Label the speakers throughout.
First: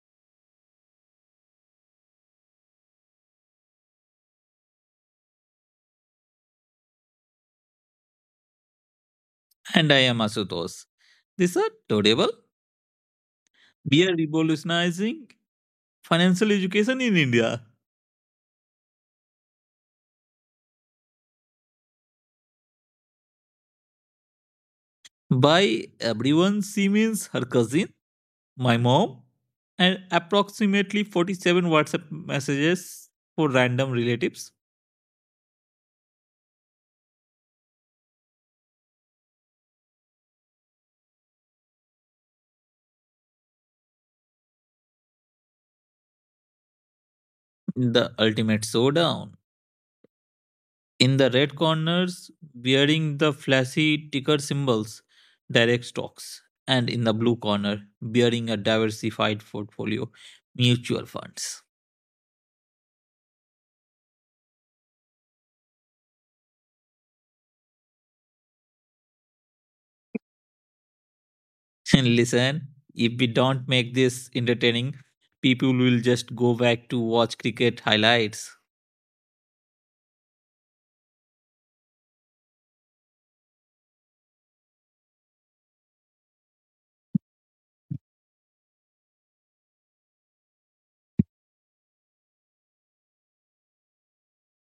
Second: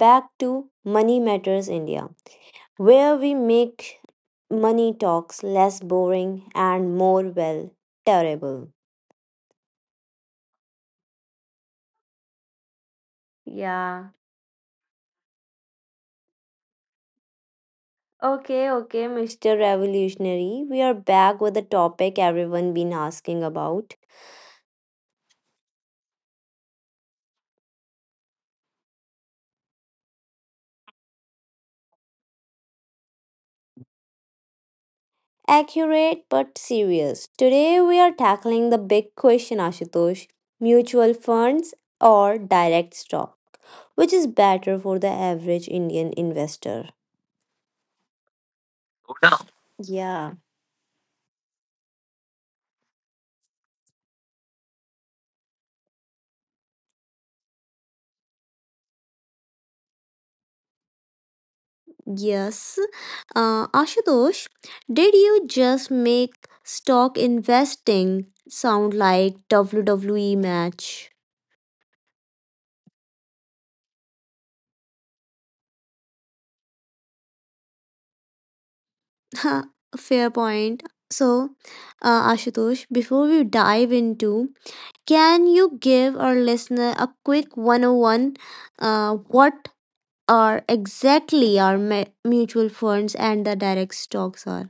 Speaker 1: back to Money Matters India, where we make money talks less boring and more well terrible.
Speaker 2: And I am Asutosh. This are Todable. We
Speaker 1: Yeah.
Speaker 2: are revolutionizing financial education in India.
Speaker 1: Okay, okay, Mr. Revolutionary, we are back with the topic everyone been asking about.
Speaker 2: By everyone, she means her cousin, my mom, and approximately 47 WhatsApp messages for random relatives.
Speaker 1: Accurate but serious. Today we are tackling the big question, Ashutosh. Mutual funds or direct stock? Which is better for the average Indian investor?
Speaker 2: The ultimate showdown.
Speaker 1: Yeah.
Speaker 2: In the red corners, wearing the flashy ticker symbols, direct stocks. And in the blue corner, wearing a diversified portfolio, mutual funds.
Speaker 1: Yes. Ashutosh, did you just make stock investing sound like WWE match?
Speaker 2: And listen, if we don't make this entertaining, people will just go back to watch cricket highlights.
Speaker 1: Fair point. So, Ashutosh, before we dive into, can you give our listener a quick 101, what are exactly our mutual funds and the direct stocks are?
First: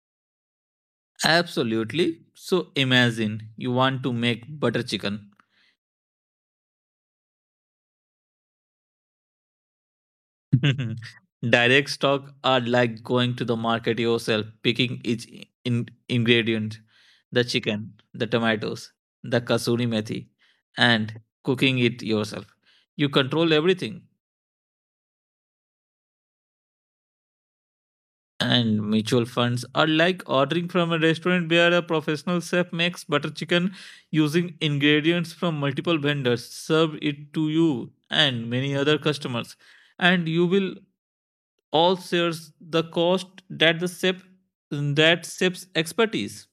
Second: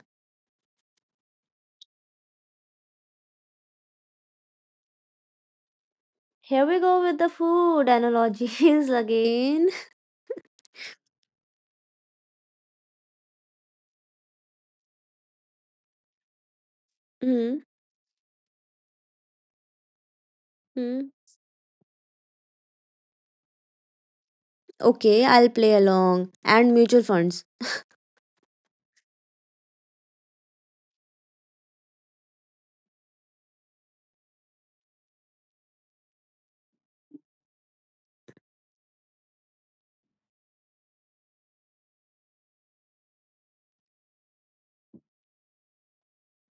Speaker 2: Absolutely. So imagine you want to make butter chicken.
Speaker 1: Here we go with the food analogies again.
Speaker 2: Direct stock are like going to the market yourself, picking each ingredient, the chicken, the tomatoes, the kasuri methi,
Speaker 1: Mhm.
Speaker 2: and cooking it yourself. You control everything.
Speaker 1: Okay, I'll play along. And mutual funds.
Speaker 2: And mutual funds are like ordering from a restaurant where a professional chef makes butter chicken using ingredients from multiple vendors, serve it to you and many other customers. And you will all share the cost that the chef that chef's expertise.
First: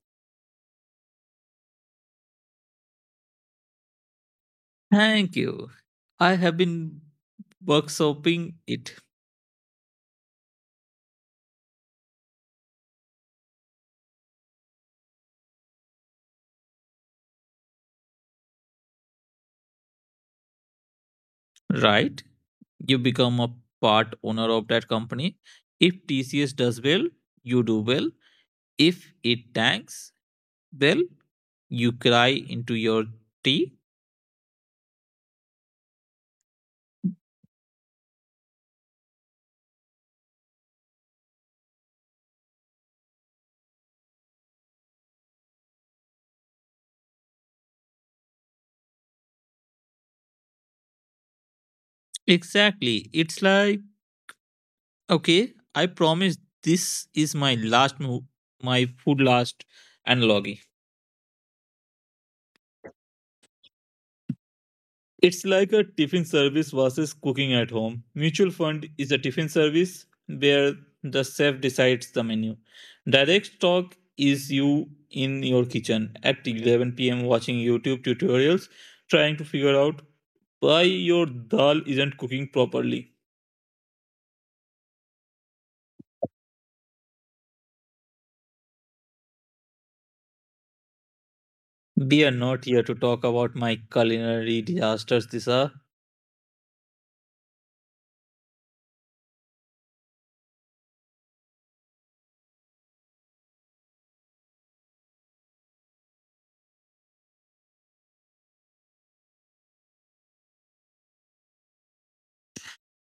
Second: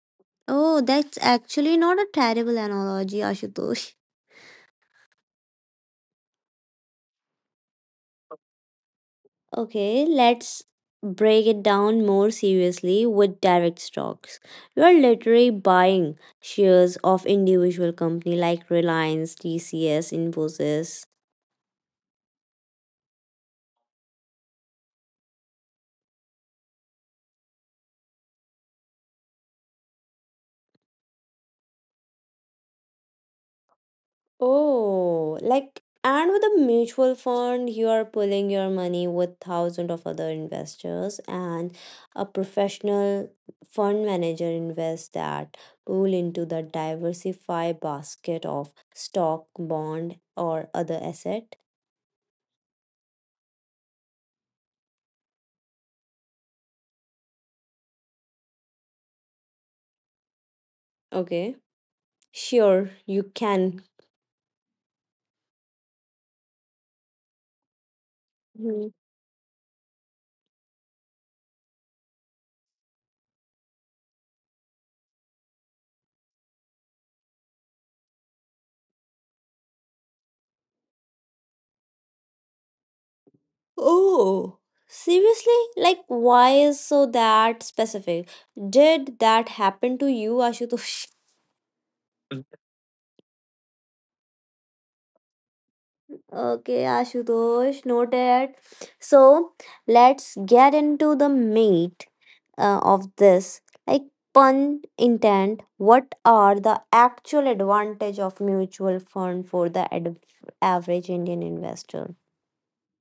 Speaker 1: Oh, that's actually not a terrible analogy, Ashutosh.
Speaker 2: Thank you. I have been workshopping it.
Speaker 1: Okay, let's break it down more seriously with direct stocks. You are literally buying shares of individual company like Reliance, TCS, Infosys.
Speaker 2: Right? You become a part owner of that company. If TCS does well, you do well. If it tanks, well, you cry into your tea.
Speaker 1: Oh, like and with a mutual fund, you are pulling your money with thousands of other investors, and a professional fund manager invests that pool into the diversified basket of stock, bond, or other asset.
Speaker 2: Exactly. It's like, okay, I promise this is my last move, my food last analogy.
Speaker 1: Okay. Sure, you can.
Speaker 2: It's like a tiffin service versus cooking at home. Mutual fund
Speaker 1: Mhm.
Speaker 2: is a tiffin service where the chef decides the menu. Direct talk is you in your kitchen at 11 p.m. watching YouTube tutorials trying to figure out why your dal isn't cooking properly.
Speaker 1: Oh, seriously? Like, why is so that specific? Did that happen to you, Ashutosh?
Speaker 2: We are not here to talk about my culinary disasters, Disha.
Speaker 1: Okay, Ashutosh, noted. So, let's get into the meat of this. Like, pun intent, what are the actual advantage of mutual fund for the average Indian investor?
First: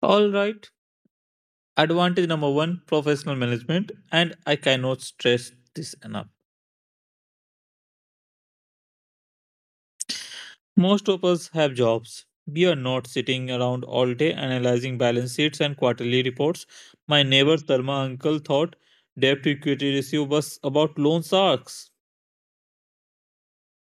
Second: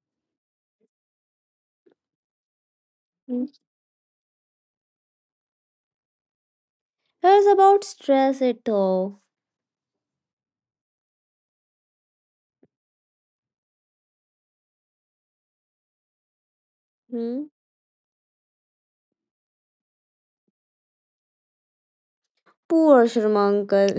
Speaker 2: All right. Advantage number one, professional
Speaker 1: Hmm.
Speaker 2: management, and I cannot stress this enough.
Speaker 1: Here's about stress it all.
Speaker 2: Most of us have jobs. We are not sitting around all day analyzing balance sheets and quarterly reports. My
Speaker 1: Hmm?
Speaker 2: neighbor Sarma uncle thought debt to equity ratio was about loan sharks.
Speaker 1: Poor Sharmankal.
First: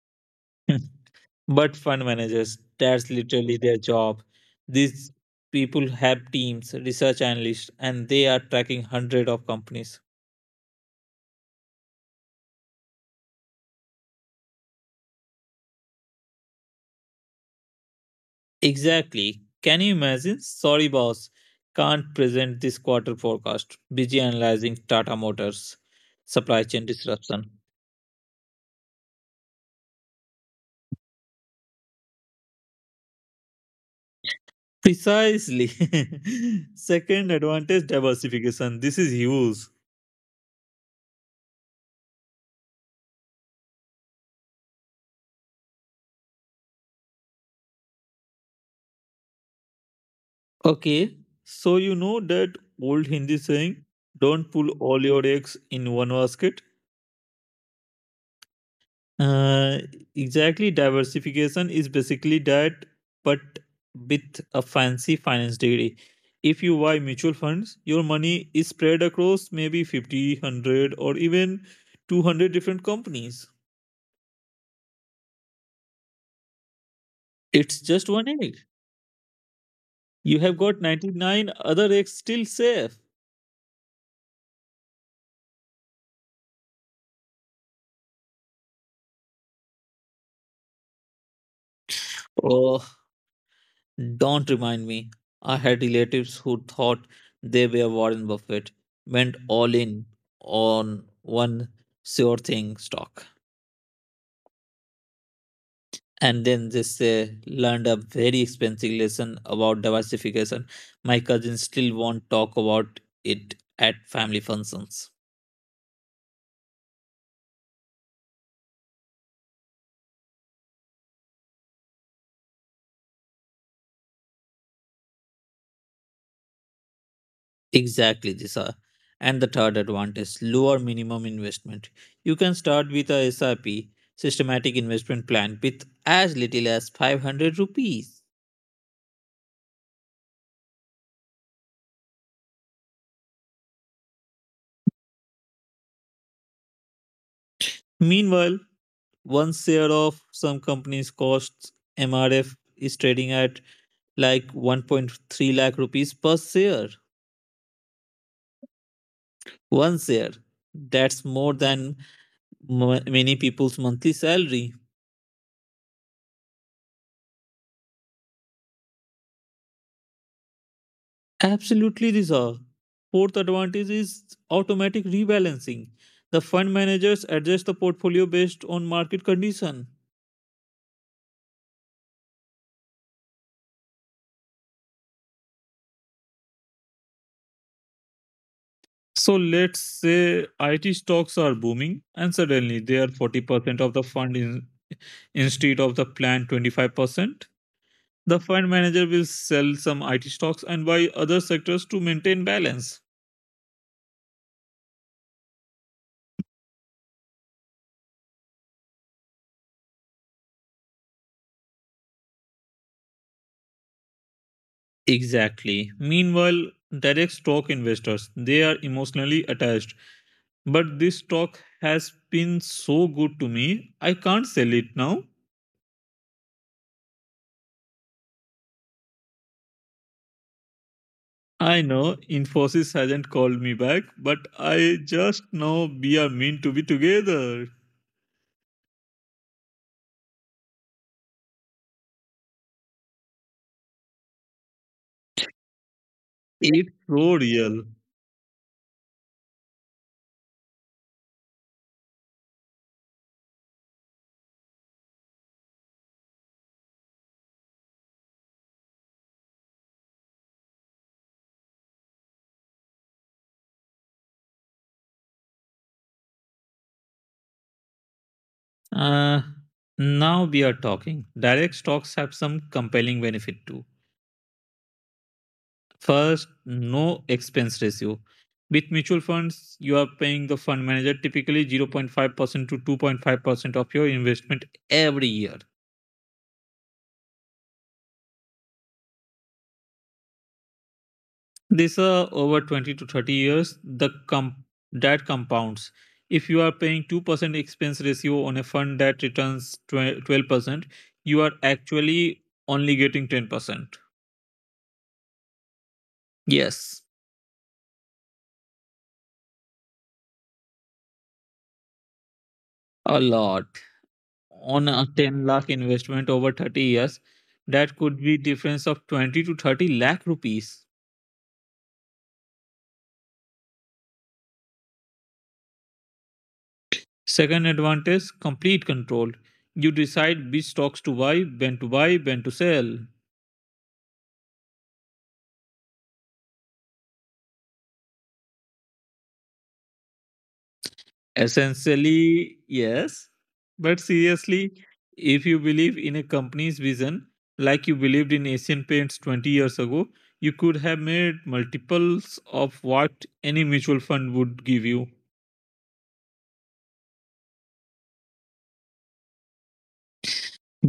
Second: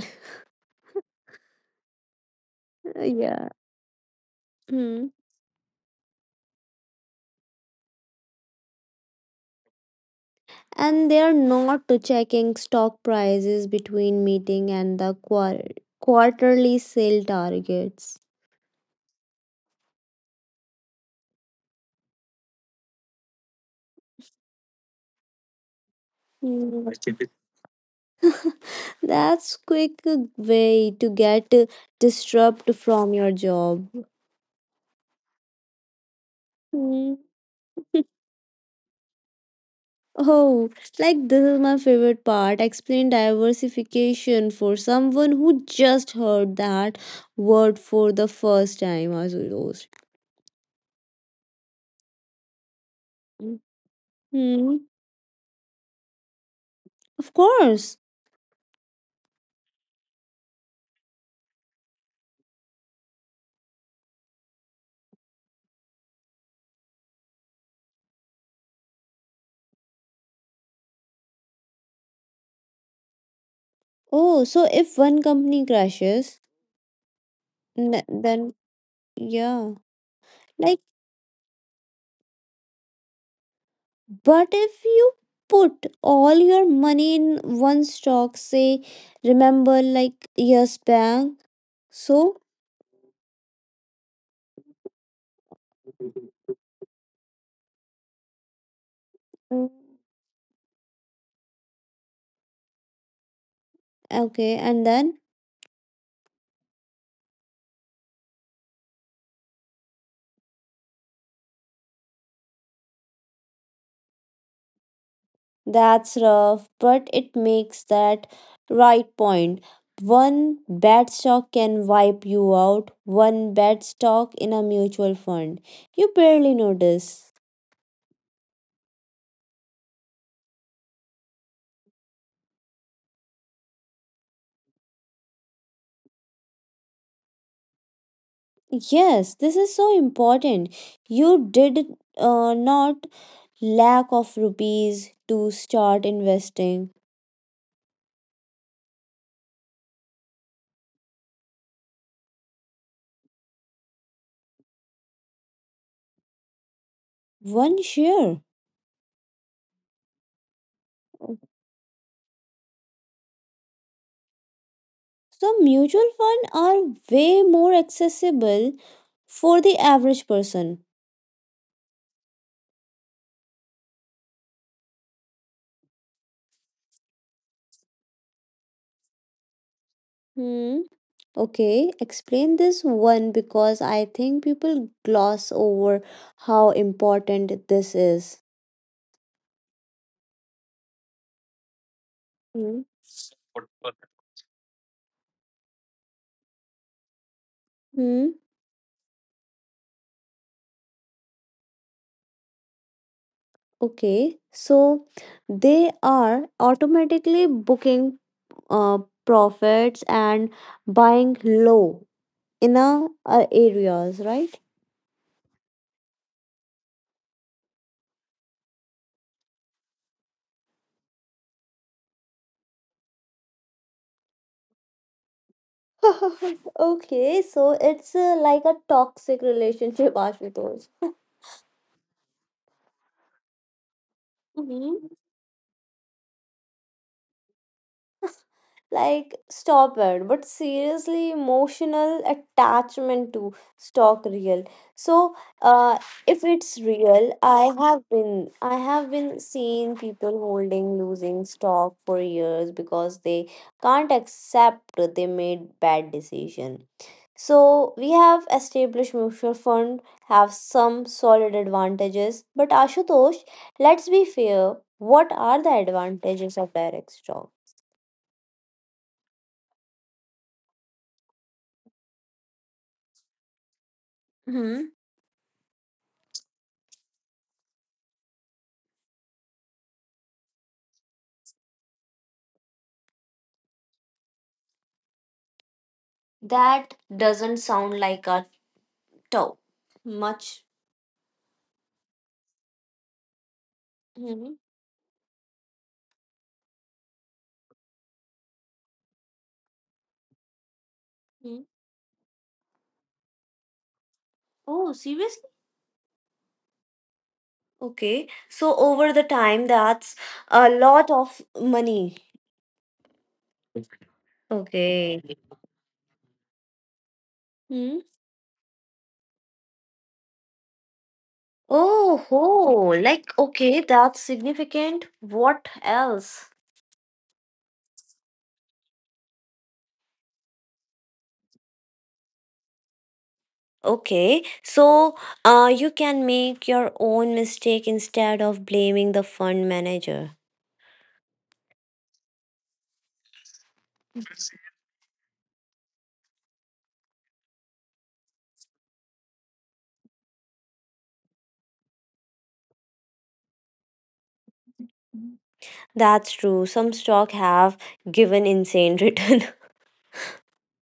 Speaker 2: But fund managers, that's
Speaker 1: yeah.
Speaker 2: literally their job. These
Speaker 1: Hmm.
Speaker 2: people have teams, research analysts, and they are tracking hundreds of companies.
Speaker 1: And they are not checking stock prices between meeting and the quarterly sale targets.
Speaker 2: Exactly. Can you imagine? Sorry, boss. Can't present this quarter forecast. Busy analyzing Tata Motors supply chain
Speaker 1: Hmm.
Speaker 2: disruption.
Speaker 1: That's quick way to get disrupt from your job.
Speaker 2: Precisely.
Speaker 1: Hmm.
Speaker 2: Second advantage, diversification. This is huge.
Speaker 1: Oh, like this is my favorite part. Explain diversification for someone who just heard that word for the first time, Azuros.
Speaker 2: Okay. So you know that old Hindi saying, don't pull all your eggs in one basket?
Speaker 1: Of course.
Speaker 2: Uh, exactly. Diversification is basically that, but with a fancy finance degree. If you buy mutual funds, your money is spread across maybe 50, 100, or even 200 different companies.
Speaker 1: Oh, so if one company crashes,
Speaker 2: It's just one egg.
Speaker 1: then yeah.
Speaker 2: You have got
Speaker 1: Like,
Speaker 2: 99 other eggs still safe.
Speaker 1: but if you put all your money in one stock, say, remember like yes bank. So,
Speaker 2: Oh, don't remind me. I had relatives who thought they were Warren Buffett, went
Speaker 1: Mm,
Speaker 2: all in on one sure thing stock.
Speaker 1: okay, and then
Speaker 2: And then they say, learned a very expensive lesson about diversification. My cousins still won't talk about it at family functions.
Speaker 1: that's rough, but it makes that right point. One bad stock can wipe you out, one bad stock in a mutual fund. You barely notice.
Speaker 2: Exactly, Disa. And the third advantage, lower minimum investment. You can start with a SRP systematic investment plan with as little as 500 rupees.
Speaker 1: Yes, this is so important. You did not lack of rupees to start investing
Speaker 2: Meanwhile, one share of some companies' costs, MRF is trading at like 1.3 lakh rupees per share.
Speaker 1: one share.
Speaker 2: One share. That's more than many people's monthly salary.
Speaker 1: So mutual funds are way more accessible for the average person.
Speaker 2: Absolutely, Rizal. Fourth advantage is automatic rebalancing. The fund managers adjust the portfolio based on market condition.
Speaker 1: Hmm. Okay, explain this one because I think people gloss over how important this is.
Speaker 2: So let's say IT stocks are booming and suddenly
Speaker 1: Hmm.
Speaker 2: they are 40% of the fund in, instead of the planned 25%.
Speaker 1: Hmm.
Speaker 2: The fund manager will sell some IT stocks and buy other sectors to maintain balance.
Speaker 1: Okay, so they are automatically booking uh, profits and buying low in a, areas, right?
Speaker 2: Exactly. Meanwhile, direct stock investors, they are emotionally attached. But this stock has been so good to me, I can't sell it now.
Speaker 1: okay, so it's like a toxic relationship, Ashutosh.
Speaker 2: I know Infosys hasn't called me back, but I
Speaker 1: Mm-hmm.
Speaker 2: just know we are meant to be together.
Speaker 1: Like, stop it. But seriously, emotional attachment to stock real. So, uh, if it's
Speaker 2: It's so
Speaker 1: real,
Speaker 2: real.
Speaker 1: I have been seeing people holding losing stock for years because they can't accept they made bad decision. So we have established mutual fund have some solid advantages, but Ashutosh, let's be fair. What are the advantages of direct stock?
Speaker 2: Uh, Now we are talking. Direct stocks have some compelling benefit too. First, no expense ratio. With mutual funds, you are paying the fund manager typically 0.5% to 2.5% of your investment every year.
Speaker 1: That doesn't sound like a tow much.
Speaker 2: This over 20 to 30 years, the
Speaker 1: Mhm,
Speaker 2: that compounds. If you are paying 2% expense ratio on a fund that returns 12%, you are
Speaker 1: mhm.
Speaker 2: actually only getting 10%.
Speaker 1: Oh, seriously?
Speaker 2: Yes,
Speaker 1: Okay. So over the time, that's a lot of money.
Speaker 2: a lot. On a
Speaker 1: Okay.
Speaker 2: 10 lakh investment over 30 years that
Speaker 1: Hmm.
Speaker 2: could be difference of 20 to 30 lakh rupees.
Speaker 1: Oh, ho. Like, okay, that's significant. What else?
Speaker 2: Second advantage, complete control. You decide which stocks to buy, when to buy, when to sell.
Speaker 1: Okay, so you can make your own mistake instead of blaming the fund manager.
Speaker 2: Essentially yes, but seriously, if you believe in a company's vision, like you believed in asian paints 20 years ago, you could have made multiples of what any mutual fund would give you.
Speaker 1: That's true. Some stock have given insane return.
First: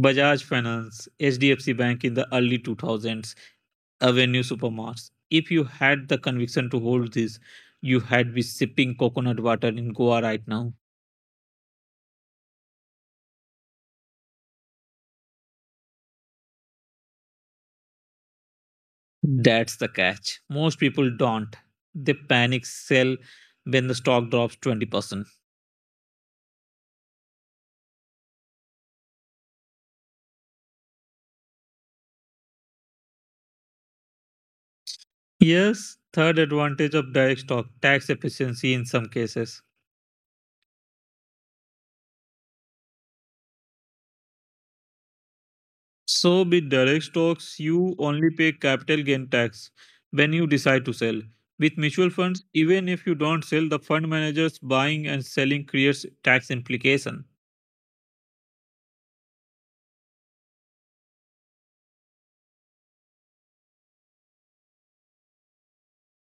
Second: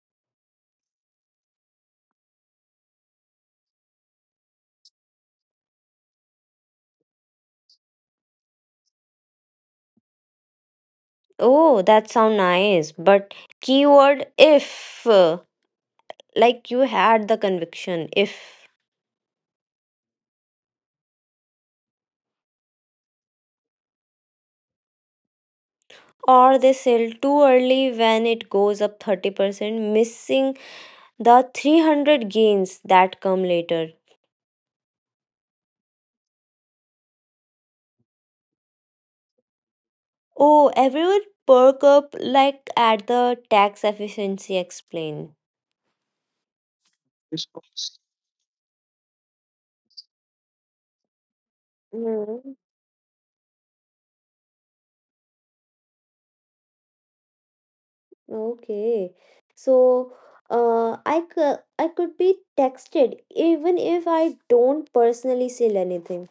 Speaker 2: Bajaj Finance, HDFC Bank in the early 2000s, Avenue Supermarts. If you had the conviction to hold this, you had been sipping coconut water in Goa right now.
Speaker 1: Oh, that sound nice. But keyword if, like you had the conviction, if.
Speaker 2: That's the catch. Most people don't. They panic sell when the stock drops 20%.
Speaker 1: Or they sell too early when it goes up 30%, missing the 300 gains that come later.
Speaker 2: Yes, third advantage of direct stock, tax efficiency in some cases.
Speaker 1: Oh, everyone perk up like at the tax efficiency explain.
Speaker 2: So with direct stocks, you only pay capital gain tax when you decide to sell. With mutual funds,
Speaker 1: Mm,
Speaker 2: even if you don't sell, the fund managers buying and selling creates tax implication.
Speaker 1: okay. So, I, I could be texted even if I don't personally sell anything.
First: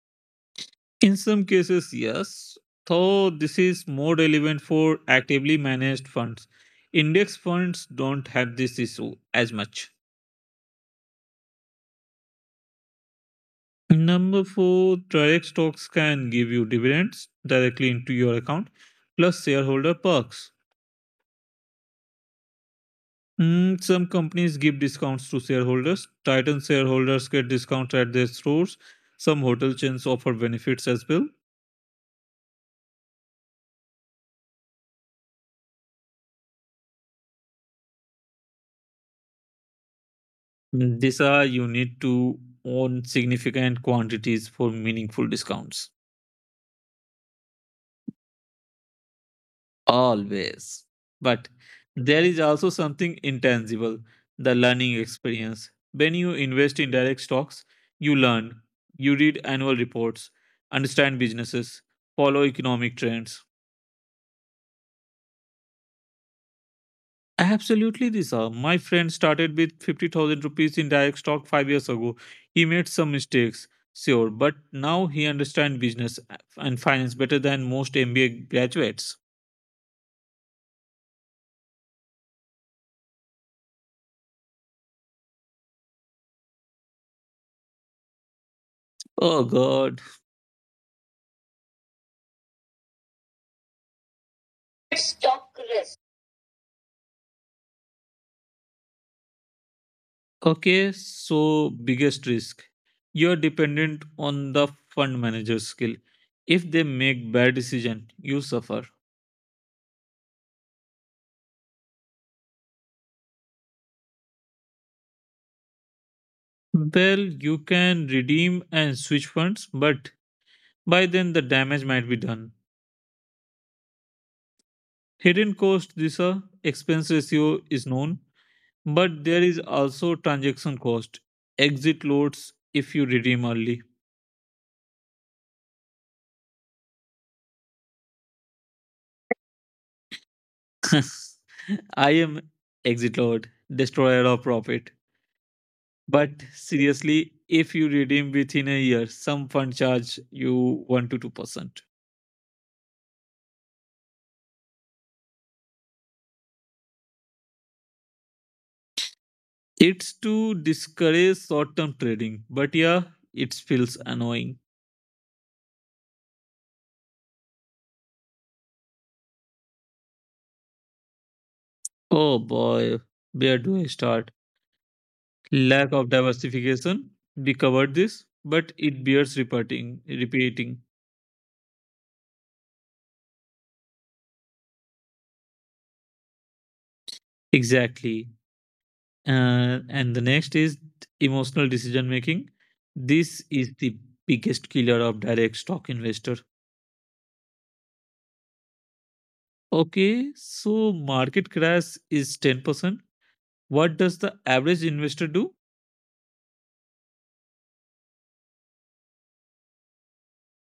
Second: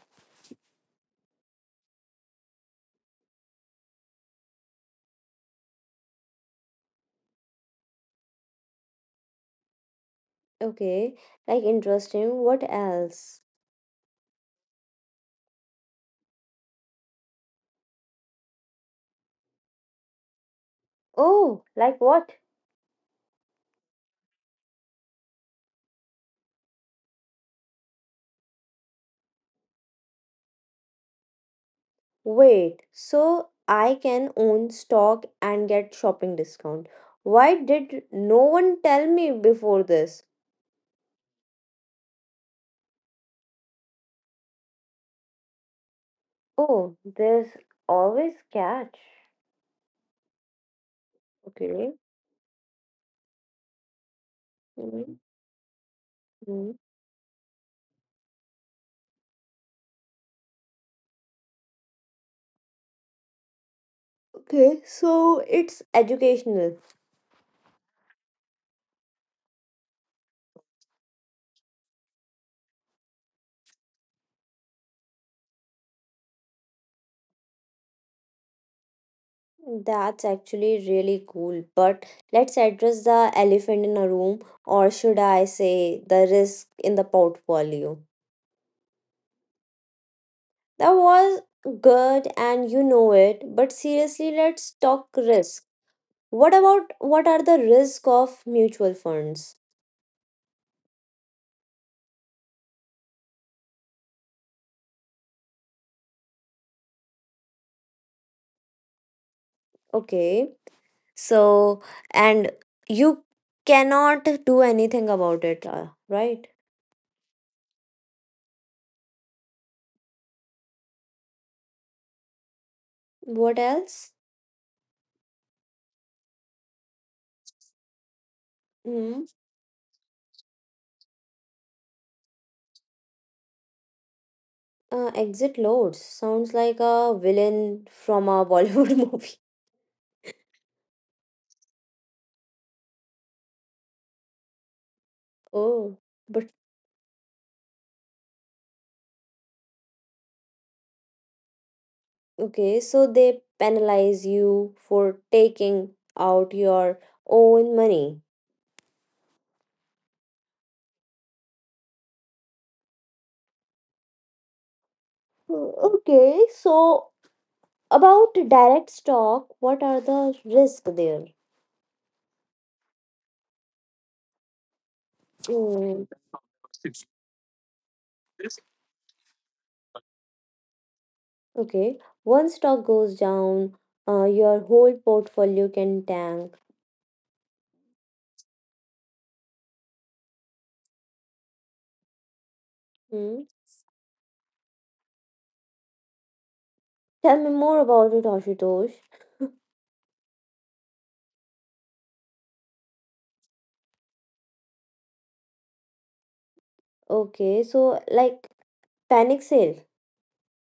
Speaker 2: In some cases, yes, though this is more relevant for actively managed funds. Index funds don't have this issue as much.
Speaker 1: Okay, like interesting. What else?
Speaker 2: Number four, direct stocks can give you dividends directly into your account, plus shareholder perks.
Speaker 1: Oh, like what?
Speaker 2: Mm, some companies give discounts to shareholders. Titan shareholders get discounts at their stores. Some hotel chains offer benefits as well.
Speaker 1: Wait, so I can own stock and get shopping discount. Why did no one tell me before this?
Speaker 2: Mm, these are you need to own significant quantities for meaningful discounts.
Speaker 1: Oh, there's always catch.
Speaker 2: Always. But
Speaker 1: Okay.
Speaker 2: there is also something intangible, the learning
Speaker 1: Mhm.
Speaker 2: experience. When you
Speaker 1: Mhm.
Speaker 2: invest in direct stocks, you learn, you read annual reports, understand businesses, follow economic trends.
Speaker 1: Okay, so it's educational.
Speaker 2: Absolutely, Disha. My friend started with 50,000 rupees in direct stock 5 years ago. He made some mistakes, sure, but now he understands business and finance better than most MBA graduates.
Speaker 1: That's actually really cool. But let's address the elephant in a room, or should I say the risk in the portfolio?
Speaker 2: Oh, God.
Speaker 1: That was good and you know it, but seriously, let's talk
Speaker 2: Stock
Speaker 1: risk.
Speaker 2: risk.
Speaker 1: What about what are the risk of mutual funds?
Speaker 2: Okay, so biggest risk. You're dependent on the fund manager's skill. If they make bad decision, you suffer.
Speaker 1: Okay. So, and you cannot do anything about it, right?
Speaker 2: Well, you can redeem and switch funds, but by then the damage might be done.
Speaker 1: What else?
Speaker 2: Hidden cost. This expense ratio is known,
Speaker 1: Hmm.
Speaker 2: but there is also transaction cost. Exit loads if you redeem early.
Speaker 1: Exit loads sounds like a villain from a Bollywood movie.
Speaker 2: I am exit load, destroyer of profit.
Speaker 1: Oh,
Speaker 2: But
Speaker 1: but
Speaker 2: seriously, if you redeem within a year, some fund charge you 1 to 2%.
Speaker 1: okay, so they penalize you for taking out your own money.
Speaker 2: It's to discourage short term trading, but yeah, it feels annoying.
Speaker 1: Okay, so about direct stock, what are the risks there?
Speaker 2: Oh boy, where do I start? Lack
Speaker 1: Mm,
Speaker 2: of diversification. We covered this, but it bears repeating.
Speaker 1: okay, one stock goes down, your whole portfolio can tank.
Speaker 2: Exactly. And the next is emotional decision making. This
Speaker 1: Hmm.
Speaker 2: is the biggest killer of direct stock investor.
Speaker 1: Tell me more about it, Ashutosh.
Speaker 2: Okay, so market crash is 10%. What does the average investor do?
Speaker 1: Okay, so like panic sale.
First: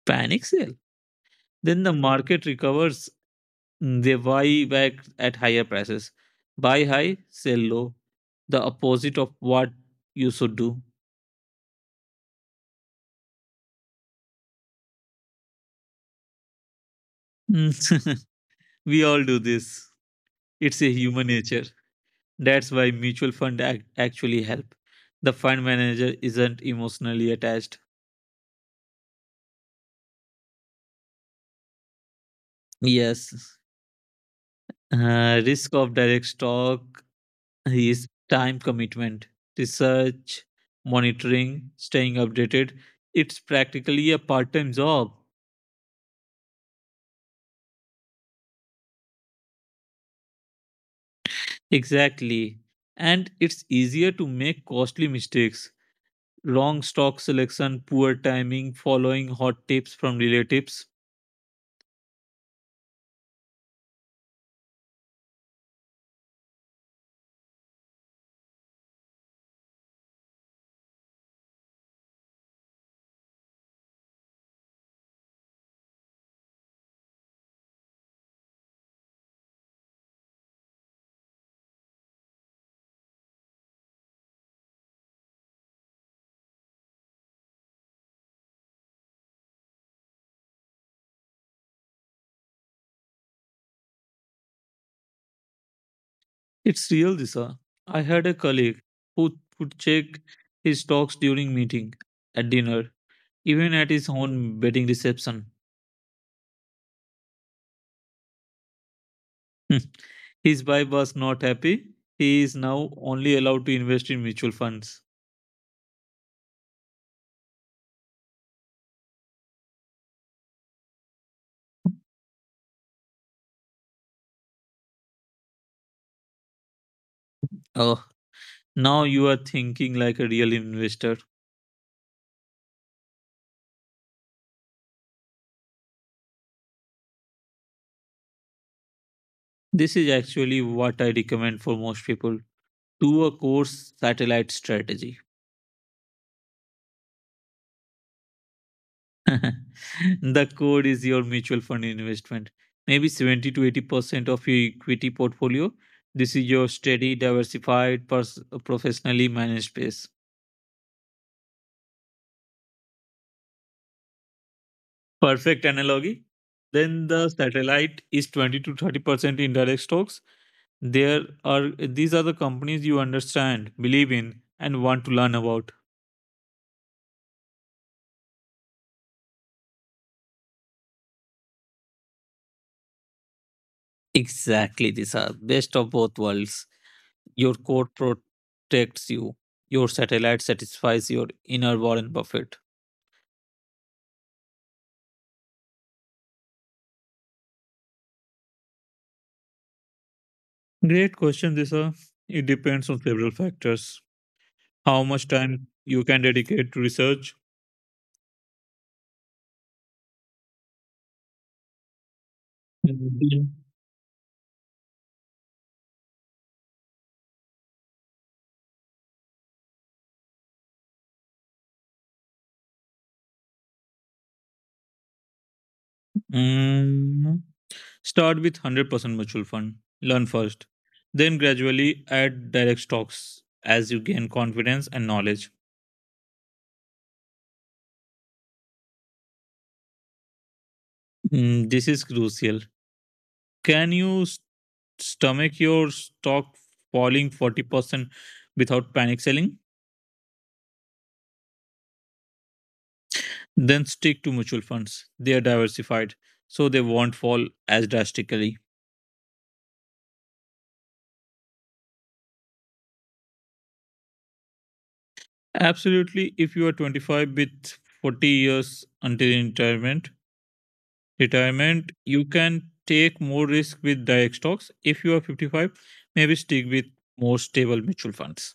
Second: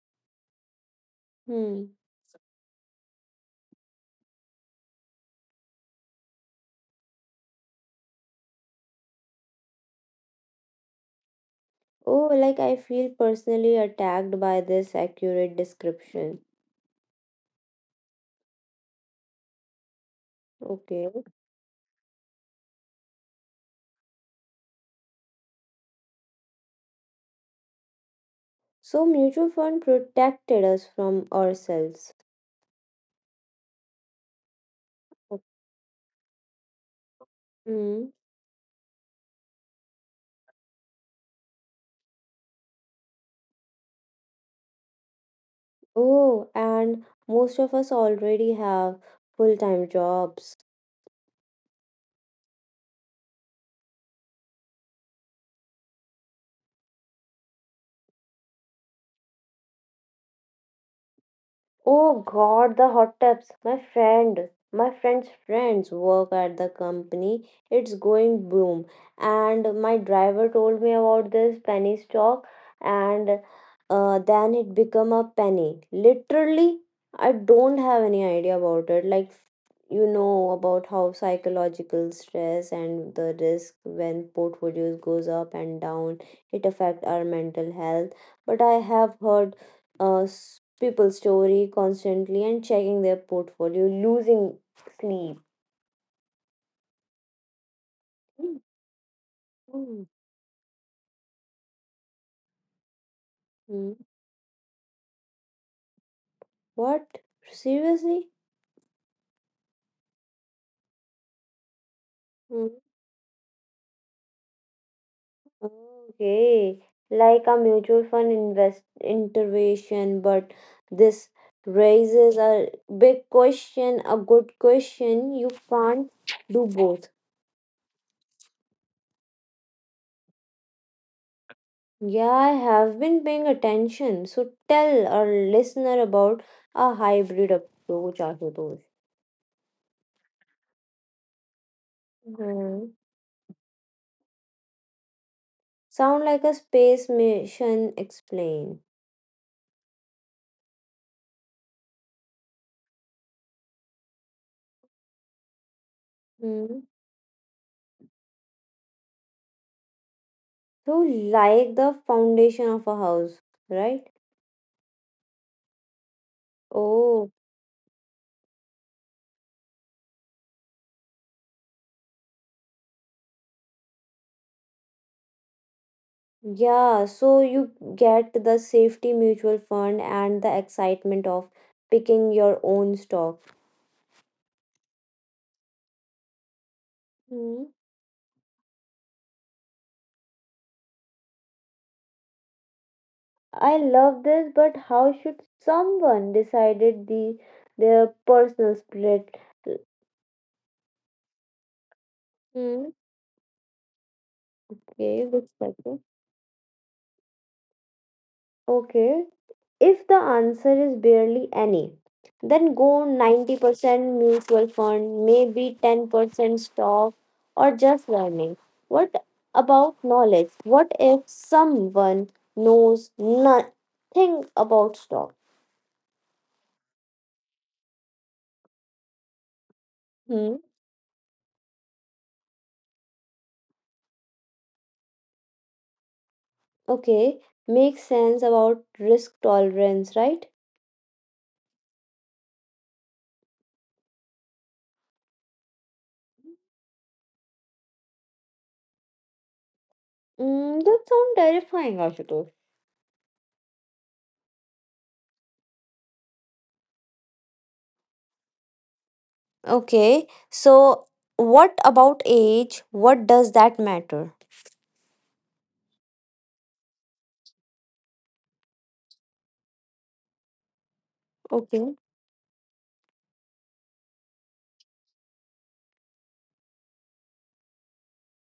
Speaker 2: Panic sell. Then the
Speaker 1: Hmm.
Speaker 2: market recovers. They buy back at higher prices. Buy high, sell low. The opposite of what you should do.
Speaker 1: Oh, like I feel personally attacked by this accurate description.
Speaker 2: Mm. We all do this. It's a
Speaker 1: Okay,
Speaker 2: human nature. That's why mutual fund actually help. The fund manager isn't emotionally attached.
Speaker 1: so mutual fund protected us from ourselves.
Speaker 2: Yes. Risk of direct stock is
Speaker 1: Okay.
Speaker 2: time commitment, research, monitoring, staying updated. It's practically a part-time job.
Speaker 1: Oh, and most of us already have full-time jobs.
Speaker 2: Exactly. And it's easier to make costly mistakes. Wrong stock selection, poor timing, following hot tips from relatives.
Speaker 1: Oh god, the hot tubs. My friend's friends work at the company. It's going boom. And my driver told me about this penny stock and then it become a penny. Literally, I don't have any idea about it. Like you know about how psychological stress and the risk when portfolios goes up and down, it affect our mental health. But I have heard uh, people's story constantly and checking their portfolio, losing sleep.
Speaker 2: It's real, Disha. I had a
Speaker 1: Mm,
Speaker 2: colleague who would check
Speaker 1: mm,
Speaker 2: his stocks during meeting, at dinner, even at
Speaker 1: mm.
Speaker 2: his own wedding reception.
Speaker 1: What? Seriously?
Speaker 2: Hmm. His wife was not happy. He is
Speaker 1: Mm.
Speaker 2: now only allowed to invest in mutual funds.
Speaker 1: Okay. Like a mutual fund invest intervention, but this raises a big question, a good question. You can't do both.
Speaker 2: Oh, now you are thinking like a real investor.
Speaker 1: Yeah, I have been paying attention. So tell our listener about a hybrid approach, Ashutosh.
Speaker 2: This is actually what I recommend for most people. Do a course satellite strategy.
Speaker 1: Sound like a space mission explain.
Speaker 2: The core is your mutual fund investment, maybe 70 to 80% of your equity portfolio. This is your
Speaker 1: Hmm.
Speaker 2: steady, diversified, professionally managed space.
Speaker 1: So like the foundation of a house, right?
Speaker 2: Perfect analogy. Then the
Speaker 1: Oh,
Speaker 2: satellite is 20 to 30% indirect stocks. There are these are the companies you understand, believe in, and want to learn about.
Speaker 1: yeah. So you get the safety mutual fund and the excitement of picking your own stock.
Speaker 2: Exactly, these are best of both worlds. Your
Speaker 1: Hmm.
Speaker 2: core protects you. Your satellite satisfies your inner Warren Buffett.
Speaker 1: I love this, but how should someone decided the their personal split?
Speaker 2: Great question, Disha. It depends
Speaker 1: Hmm.
Speaker 2: on several factors. How much
Speaker 1: Okay, good
Speaker 2: time you
Speaker 1: question.
Speaker 2: can dedicate to research?
Speaker 1: Okay, if the answer is barely any, then go 90% mutual fund, maybe 10% stock, or just learning. What about knowledge? What if someone knows nothing about stock?
Speaker 2: Mm, start with 100% mutual fund. Learn
Speaker 1: Hmm.
Speaker 2: first. Then gradually add direct stocks as you gain confidence and knowledge.
Speaker 1: Okay. Makes sense about risk tolerance, right?
Speaker 2: Mm, this is crucial. Can you stomach your stock falling 40% without panic selling?
Speaker 1: Mm, that sounds terrifying, Ashutosh.
Speaker 2: Then stick to mutual funds. They are diversified, so they won't fall as drastically.
Speaker 1: Okay. So, what about age? What does that matter?
Speaker 2: Absolutely. If you are 25 with 40 years until retirement,
Speaker 1: Okay.
Speaker 2: you can take more risk with direct stocks. If you are 55, maybe stick with more stable mutual funds.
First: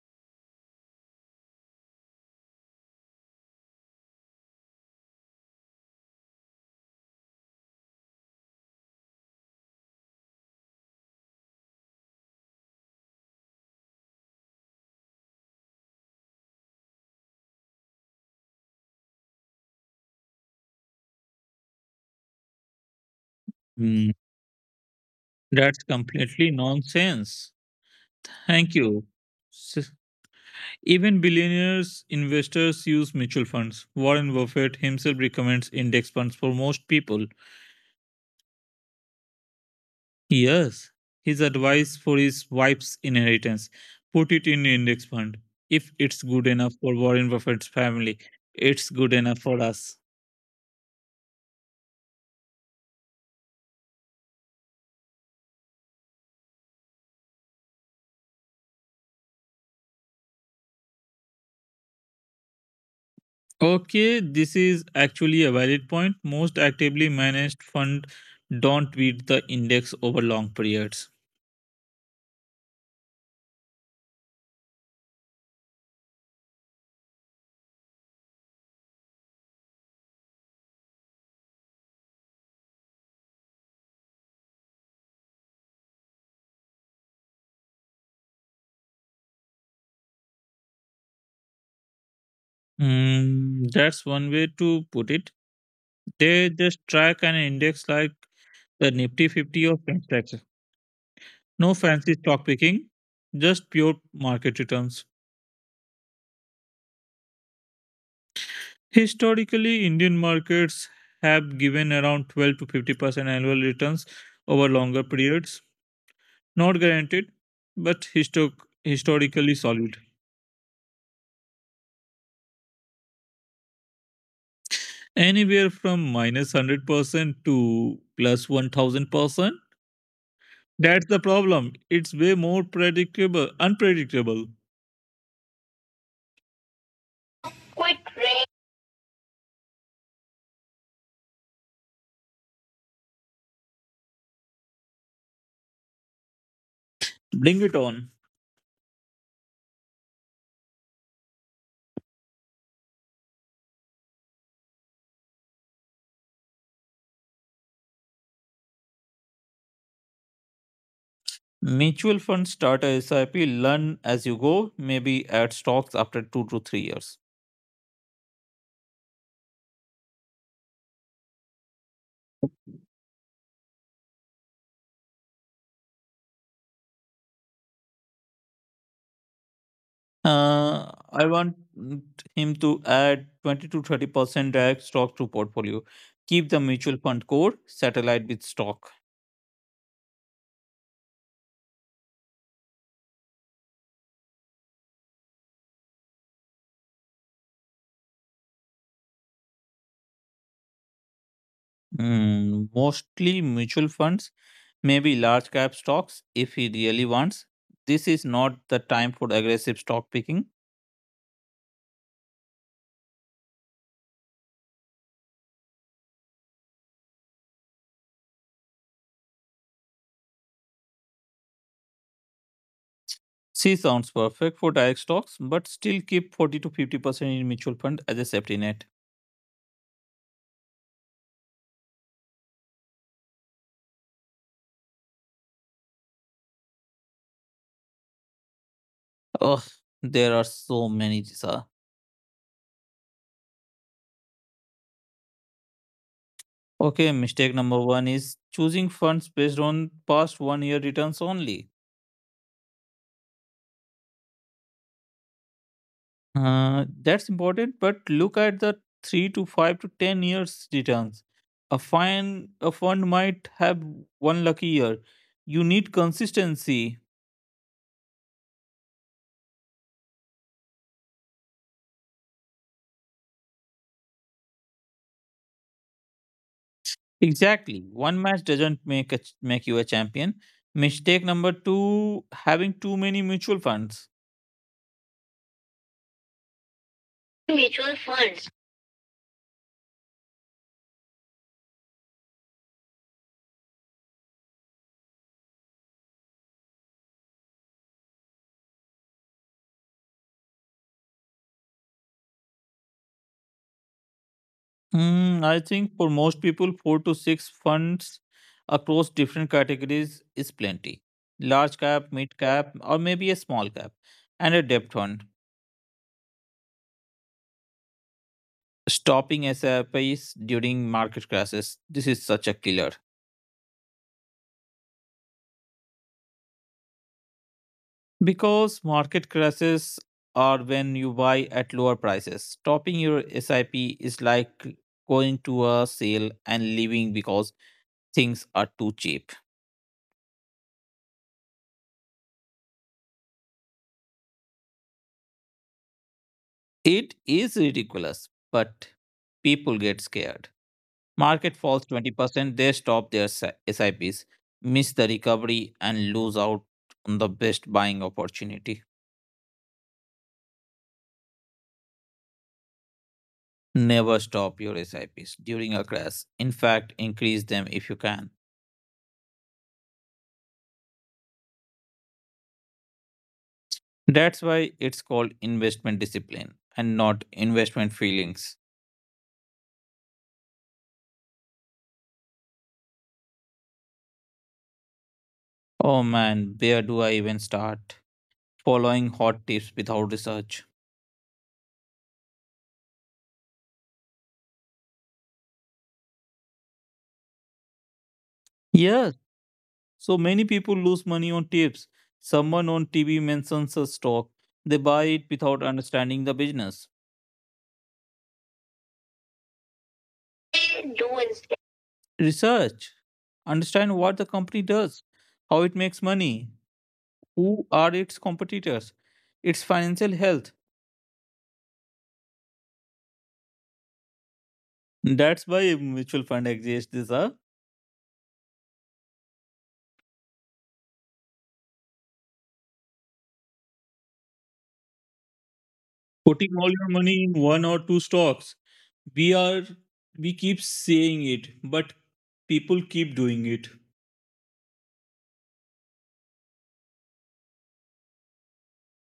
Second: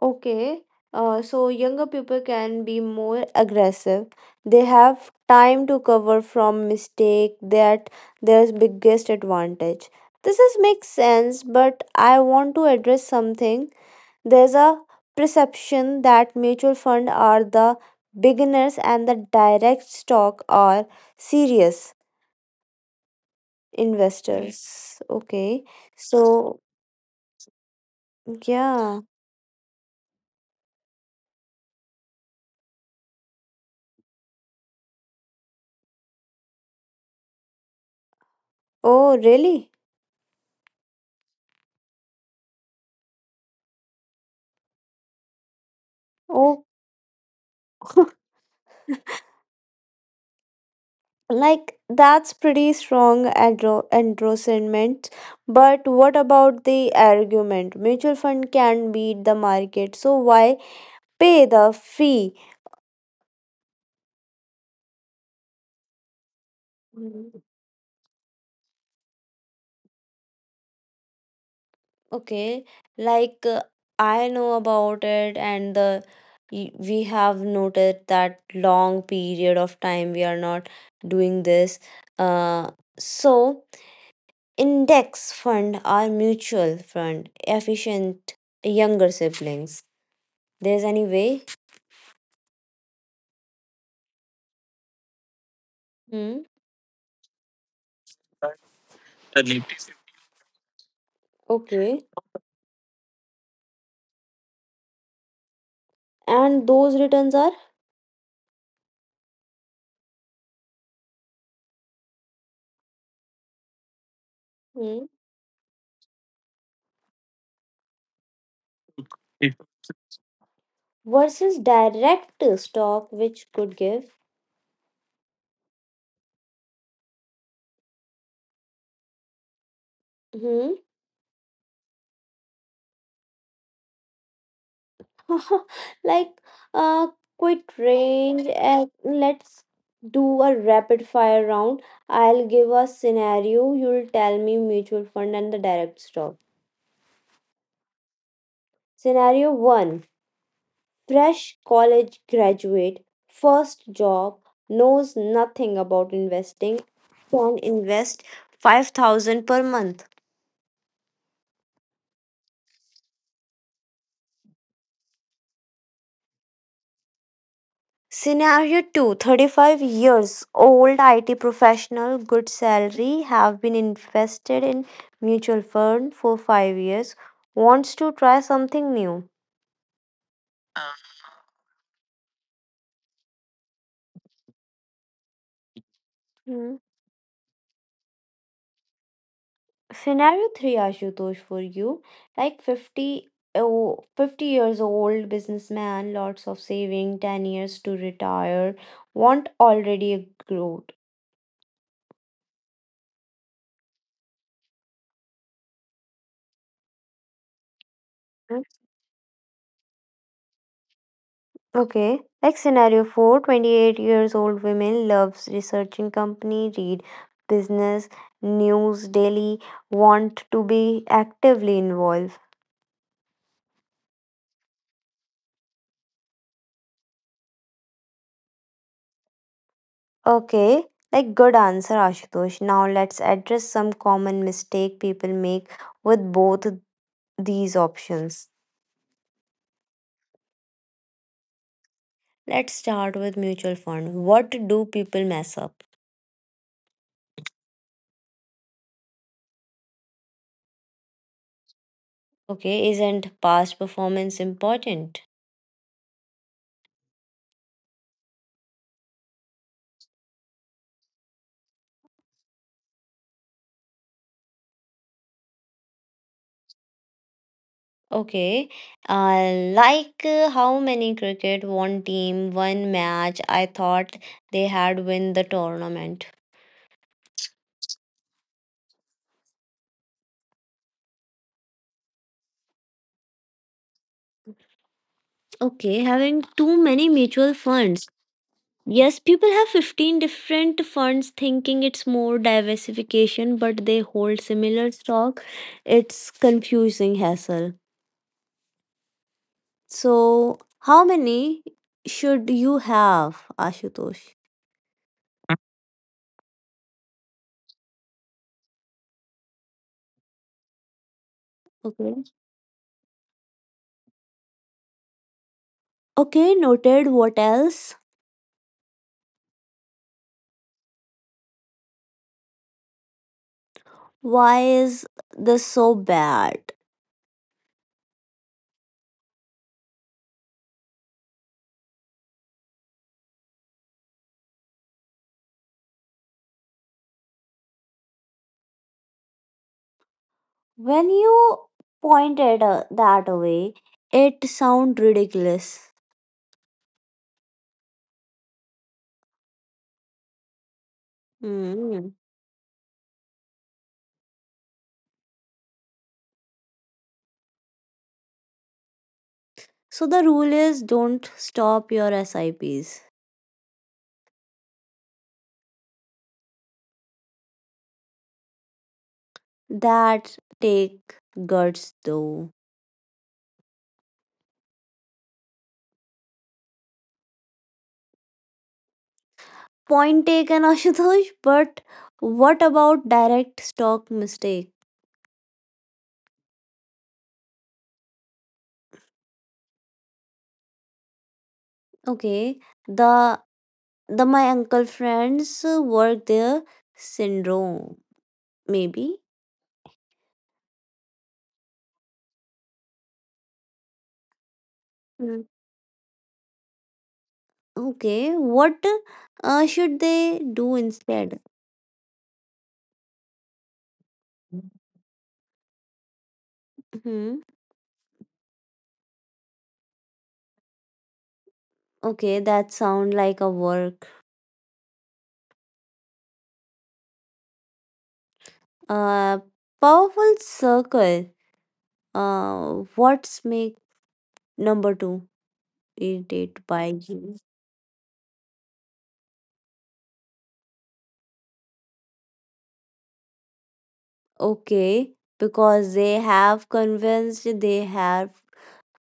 Speaker 1: Okay, so younger people can be more aggressive. They have time to cover from mistake that their biggest advantage. This is makes sense, but I want to address something. There's a perception that mutual fund are the beginners and the direct stock are serious
Speaker 2: Mm.
Speaker 1: investors. Okay,
Speaker 2: That's completely
Speaker 1: so
Speaker 2: nonsense. Thank
Speaker 1: yeah.
Speaker 2: you. S- Even billionaires investors use mutual funds. Warren Buffett himself recommends index funds for most people.
Speaker 1: Oh, really?
Speaker 2: Yes, his advice for his wife's inheritance, put it in index fund. If it's good
Speaker 1: Oh,
Speaker 2: enough for Warren Buffett's family, it's good enough for us.
Speaker 1: like that's pretty strong endorsement. But what about the argument? Mutual fund can beat the market, so why pay the fee?
Speaker 2: Okay, this is actually a valid point. Most actively
Speaker 1: Mm,
Speaker 2: managed fund don't beat the index over long periods.
Speaker 1: okay, like I know about it, and the we have noted that long period of time we are not doing this. Uh, so index fund or mutual fund efficient younger siblings. There's any way
Speaker 2: Mm, that's one way to put it.
Speaker 1: Hmm.
Speaker 2: They just track an index like the Nifty 50 or French tax. No
Speaker 1: Okay.
Speaker 2: fancy stock picking, just pure market returns.
Speaker 1: And those returns are
Speaker 2: Historically, Indian markets have given around 12 to 50% annual returns over
Speaker 1: hmm,
Speaker 2: longer periods. Not guaranteed, but historically solid.
Speaker 1: versus direct stock, which could give
Speaker 2: Anywhere from 100% to 1000%.
Speaker 1: hmm,
Speaker 2: That's the problem. It's way more predictable, unpredictable.
Speaker 1: like uh quit range. And let's do a rapid fire round. I'll give a scenario. You'll tell me mutual fund and the direct stock.
Speaker 2: Bring it on.
Speaker 1: Scenario one: fresh college graduate, first job, knows nothing about investing, can invest 5,000 per month.
Speaker 2: Mutual funds, start as SIP, learn as you go, maybe add stocks after 2 to 3 years.
Speaker 1: Scenario 2: 35 years old IT professional, good salary, have been invested in mutual fund for 5 years, wants to try something new.
Speaker 2: I want him to add 20 to 30% direct stock to portfolio. Keep the
Speaker 1: Hmm.
Speaker 2: mutual fund core, satellite with stock.
Speaker 1: Scenario 3 Ashutosh for you like 50 oh 50 years old businessman, lots of saving, 10 years to retire, want already a growth.
Speaker 2: Mostly mutual funds, maybe large cap stocks if he really wants. This is not the time for aggressive stock picking.
Speaker 1: Okay. Like scenario four, 28 years old women loves researching company, read business, news daily, want to be actively involved.
Speaker 2: C sounds perfect for direct stocks, but still keep 40 to 50% in mutual fund as a safety net.
Speaker 1: Okay. Like good answer, Ashutosh. Now let's address some common mistake people make with both these options.
Speaker 2: Oh, there are so many, Jisa.
Speaker 1: Let's start with mutual fund. What do people mess up?
Speaker 2: Okay, mistake number one is choosing funds based on past one year returns only.
Speaker 1: Okay, isn't past performance important?
Speaker 2: That's important, but look at the 3 to 5 to 10 years returns. A fund might have one lucky year. You need consistency.
Speaker 1: Okay. Like how many cricket, one team, one match. I thought they had win the tournament.
Speaker 2: Exactly, one match doesn't make make you a champion. Mistake number two: having too many mutual funds.
Speaker 1: Okay, having too many mutual
Speaker 2: Mutual
Speaker 1: funds.
Speaker 2: funds.
Speaker 1: Yes, people have 15 different funds thinking it's more diversification, but they hold similar stock. It's confusing hassle. So, how many should you have, Ashutosh?
Speaker 2: I think for most people, four to six funds across different categories is plenty. Large cap,
Speaker 1: Okay.
Speaker 2: mid cap, or maybe a small cap, and a debt fund.
Speaker 1: Okay, noted. What else?
Speaker 2: Stopping SIPs during market crashes — this is such a killer.
Speaker 1: Why is this so bad?
Speaker 2: Because market crashes are when you buy at lower prices. Stopping your SIP is like going to a sale and leaving because things are too cheap.
Speaker 1: When you pointed that way, it sound ridiculous.
Speaker 2: It is ridiculous, but people get scared. Market falls
Speaker 1: Hmm,
Speaker 2: 20%, they stop their SIPs, miss the recovery, and lose out on the best buying opportunity.
Speaker 1: so the rule is don't stop your SIPs.
Speaker 2: Never stop your SIPs during a crash. In fact, increase them if you can.
Speaker 1: That take guts though.
Speaker 2: That's why it's called investment discipline and not investment feelings.
Speaker 1: Point taken Ashutosh, but what about direct stock mistake?
Speaker 2: Oh man, where do I even start? Following hot tips without research.
Speaker 1: Okay, the the my uncle friends work their syndrome
Speaker 2: Yes,
Speaker 1: maybe.
Speaker 2: so many people lose money on tips. Someone on TV mentions a stock, they buy it without understanding the business.
Speaker 1: Okay, what should they do
Speaker 2: Do
Speaker 1: instead?
Speaker 2: instead? Research. Understand what the company does, how it makes money,
Speaker 1: Hmm.
Speaker 2: who are its competitors, its financial health.
Speaker 1: Okay, that sound like a work.
Speaker 2: That's why mutual fund exists. These are
Speaker 1: Uh, powerful circle. What's make number two
Speaker 2: Putting all
Speaker 1: irritated
Speaker 2: your
Speaker 1: by
Speaker 2: money in
Speaker 1: you?
Speaker 2: one or two stocks. We are we keep saying it, but people keep doing it.
Speaker 1: Okay, because they have convinced they have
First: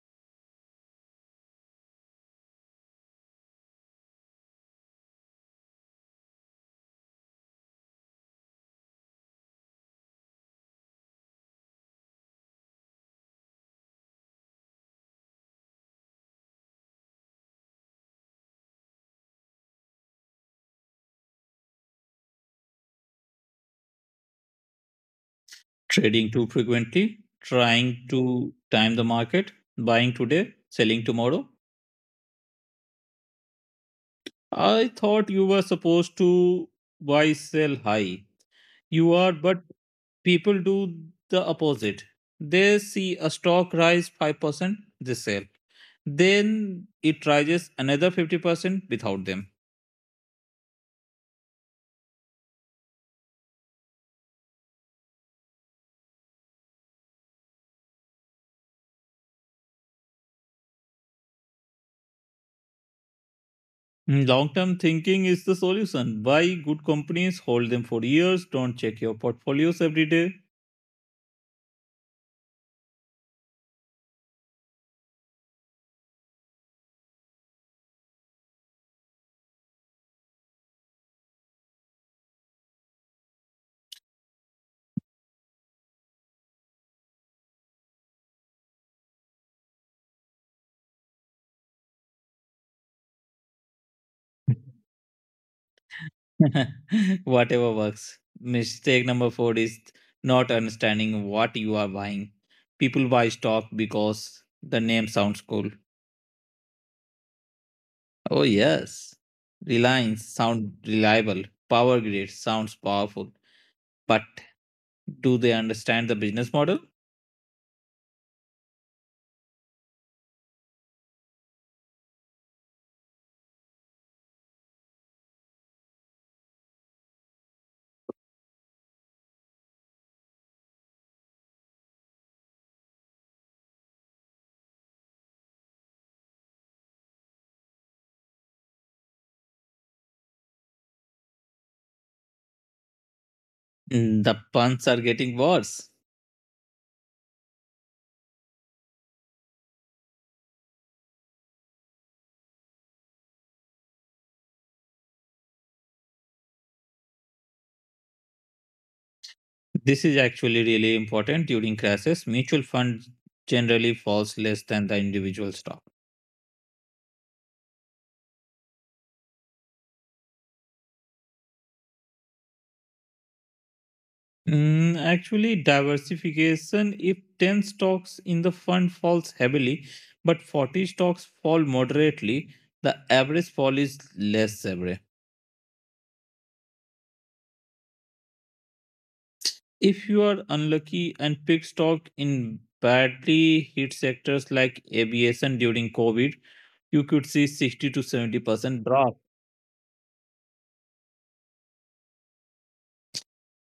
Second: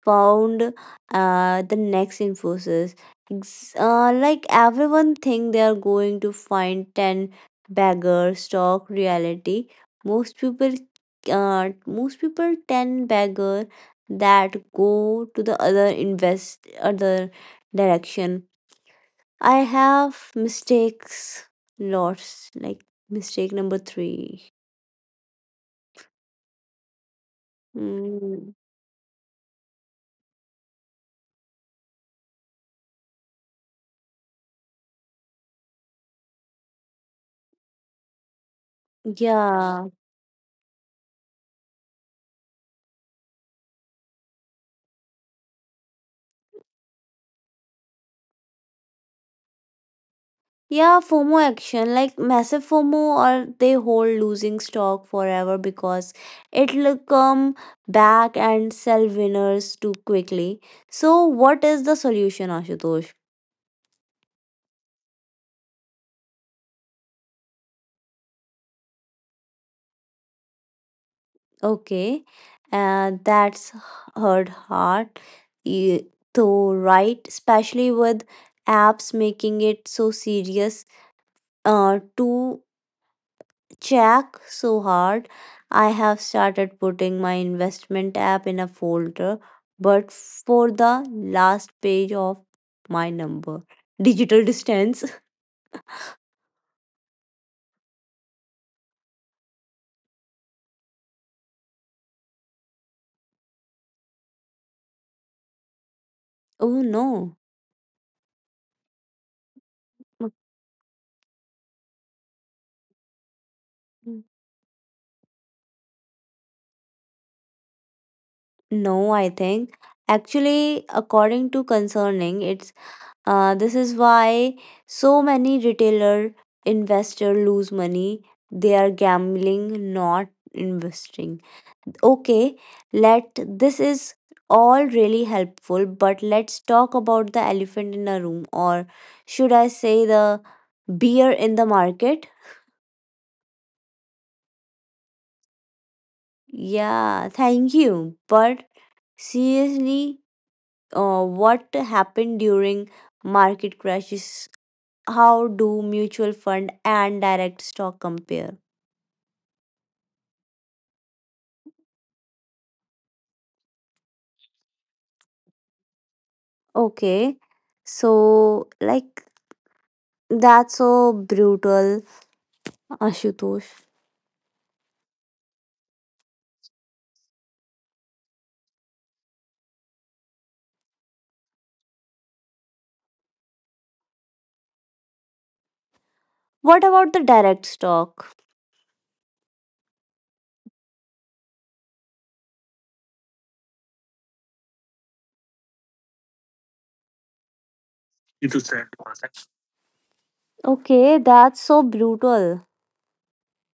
Speaker 1: found the next Infosys. Like everyone think they are going to find 10 bagger stock reality. Most people uh, most people 10 bagger that go to the other invest other direction. I have mistakes lots like mistake number three.
Speaker 2: Trading too frequently, trying to
Speaker 1: Mm,
Speaker 2: time the market, buying today, selling tomorrow. I thought you were supposed to buy sell high. You are, but
Speaker 1: yeah.
Speaker 2: people do the opposite. They see a stock rise 5%, they sell. Then it rises another 50% without them.
Speaker 1: Yeah, FOMO action, like massive FOMO, or they hold losing stock forever because it'll come back and sell winners too quickly. So, what is the solution, Ashutosh?
Speaker 2: Long term thinking is the solution. Buy good companies, hold them for years, don't check your portfolios every day.
Speaker 1: Okay, and that's hurt hard eh, to write, especially with apps making it so serious to Check so hard. I have started putting my investment app in a folder, but for the last page of my number, digital distance.
Speaker 2: Whatever works. Mistake number four is not understanding what you are buying. People buy stock because the name sounds cool.
Speaker 1: Oh no.
Speaker 2: Oh, yes. Reliance sound reliable. Power grid sounds powerful.
Speaker 1: Mm.
Speaker 2: But do they understand the business model?
Speaker 1: No, I think. Actually, according to concerning, it's this is why so many retailer investor lose money. They are gambling, not investing. Okay, let this is all really helpful, but let's talk about the elephant in the room, or should I say the beer in the market?
Speaker 2: The puns are getting worse.
Speaker 1: Yeah, thank you, but seriously, what happened during market crashes? How do mutual fund and direct stock compare?
Speaker 2: This is actually really important during crashes. Mutual funds generally falls less than the individual stock.
Speaker 1: Okay, so like, that's so brutal, Ashutosh.
Speaker 2: Actually, diversification: if 10 stocks in the fund falls heavily, but 40 stocks fall moderately, the average fall is less severe.
Speaker 1: What about the direct stock?
Speaker 2: If you are unlucky and pick stock in badly hit sectors like aviation during COVID, you could see 60 to 70% drop.
Speaker 1: Okay, that's so brutal.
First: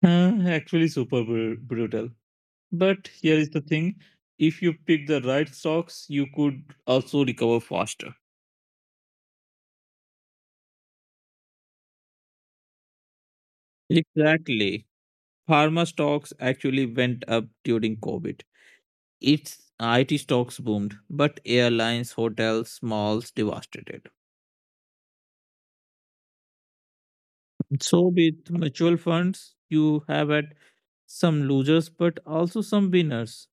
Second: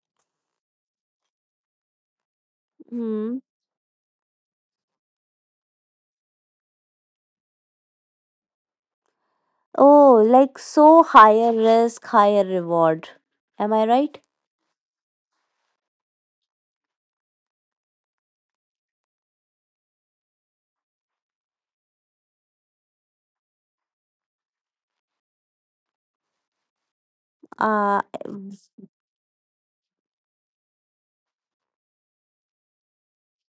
Speaker 2: Huh, actually, super brutal. But here
Speaker 1: Hmm.
Speaker 2: is the thing: if you pick the right stocks, you could also recover faster.
Speaker 1: Oh, like, so higher risk, higher reward. Am I right?
Speaker 2: Exactly. Pharma stocks actually went up during COVID. Its IT stocks boomed, but airlines, hotels, malls devastated.
Speaker 1: Uh,
Speaker 2: So with mutual funds, you have at some losers but also some winners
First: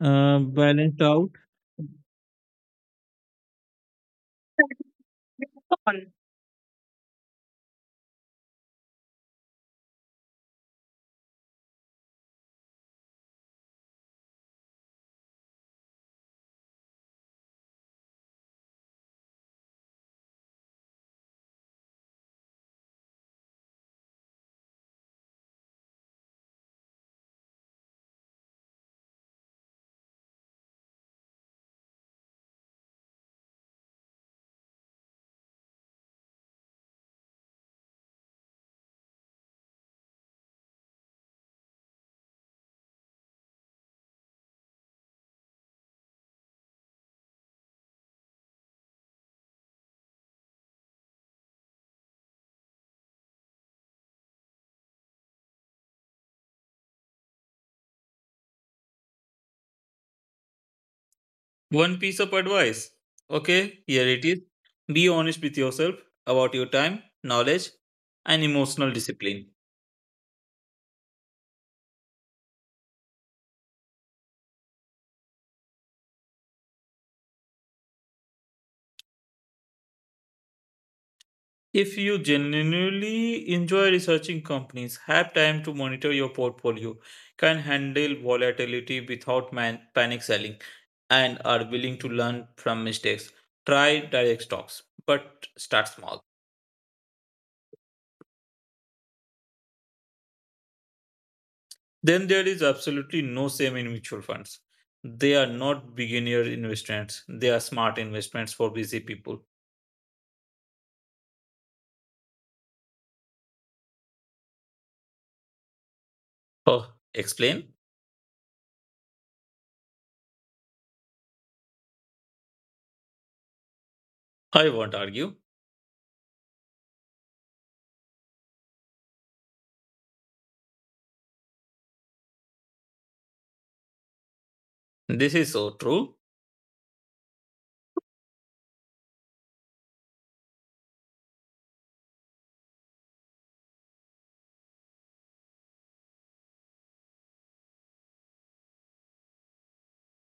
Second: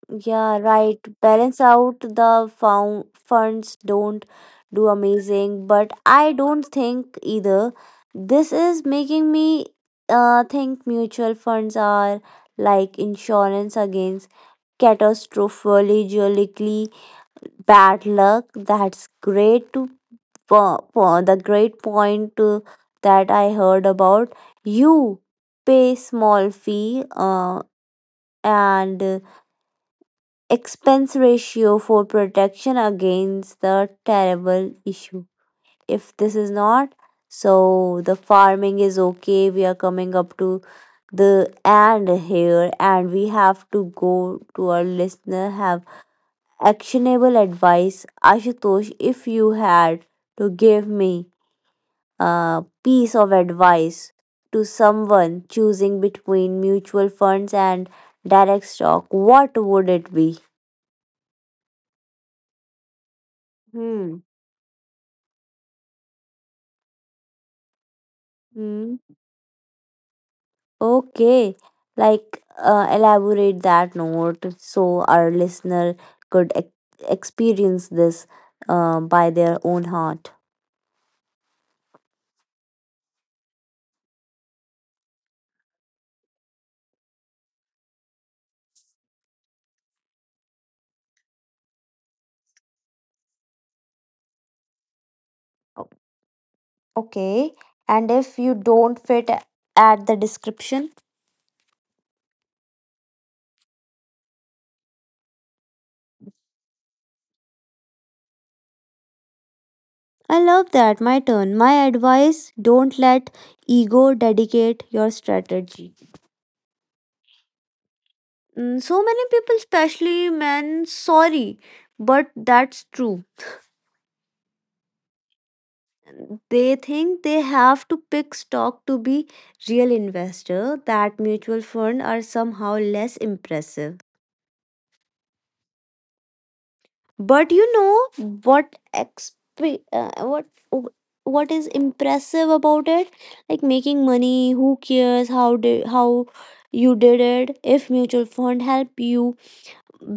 Speaker 1: yeah, right.
Speaker 2: balanced out.
Speaker 1: Balance out, the found funds don't do amazing, but I don't think either. This is making me think mutual funds are like insurance against catastrophically bad luck. That's great to for the great point that I heard about. You pay small fee and expense ratio for protection against the terrible issue. If this is not so the farming is okay, we are coming up to the end here, and we have to go to our listener have actionable advice. Ashutosh, if you had to give me piece of advice to someone choosing between mutual funds and direct stock, what would it be?
Speaker 2: One piece of advice. Okay, here it
Speaker 1: Hmm.
Speaker 2: is. Be honest with yourself about your time, knowledge, and emotional
Speaker 1: Hmm.
Speaker 2: discipline.
Speaker 1: Okay. Like, elaborate that note so our listener could experience this by their own heart.
Speaker 2: If you genuinely enjoy researching companies, have time to monitor your portfolio, can handle volatility without panic selling, and are willing to learn from mistakes, try direct stocks, but start
Speaker 1: O-
Speaker 2: small.
Speaker 1: Okay. And if you don't fit at the description.
Speaker 2: Then there is absolutely no shame in mutual funds. They are not beginner investments, they are smart investments for busy people.
Speaker 1: I love that. My turn. My advice, don't let ego dedicate your strategy.
Speaker 2: Oh, explain?
Speaker 1: Mm, so many people, especially men, sorry, but that's true.
Speaker 2: I won't argue.
Speaker 1: They think they have to pick stock to be real investor. That mutual fund are somehow less impressive.
Speaker 2: This is so true.
Speaker 1: But you know what? What? What is impressive about it? Like, making money. Who cares how you did it? If mutual fund help you,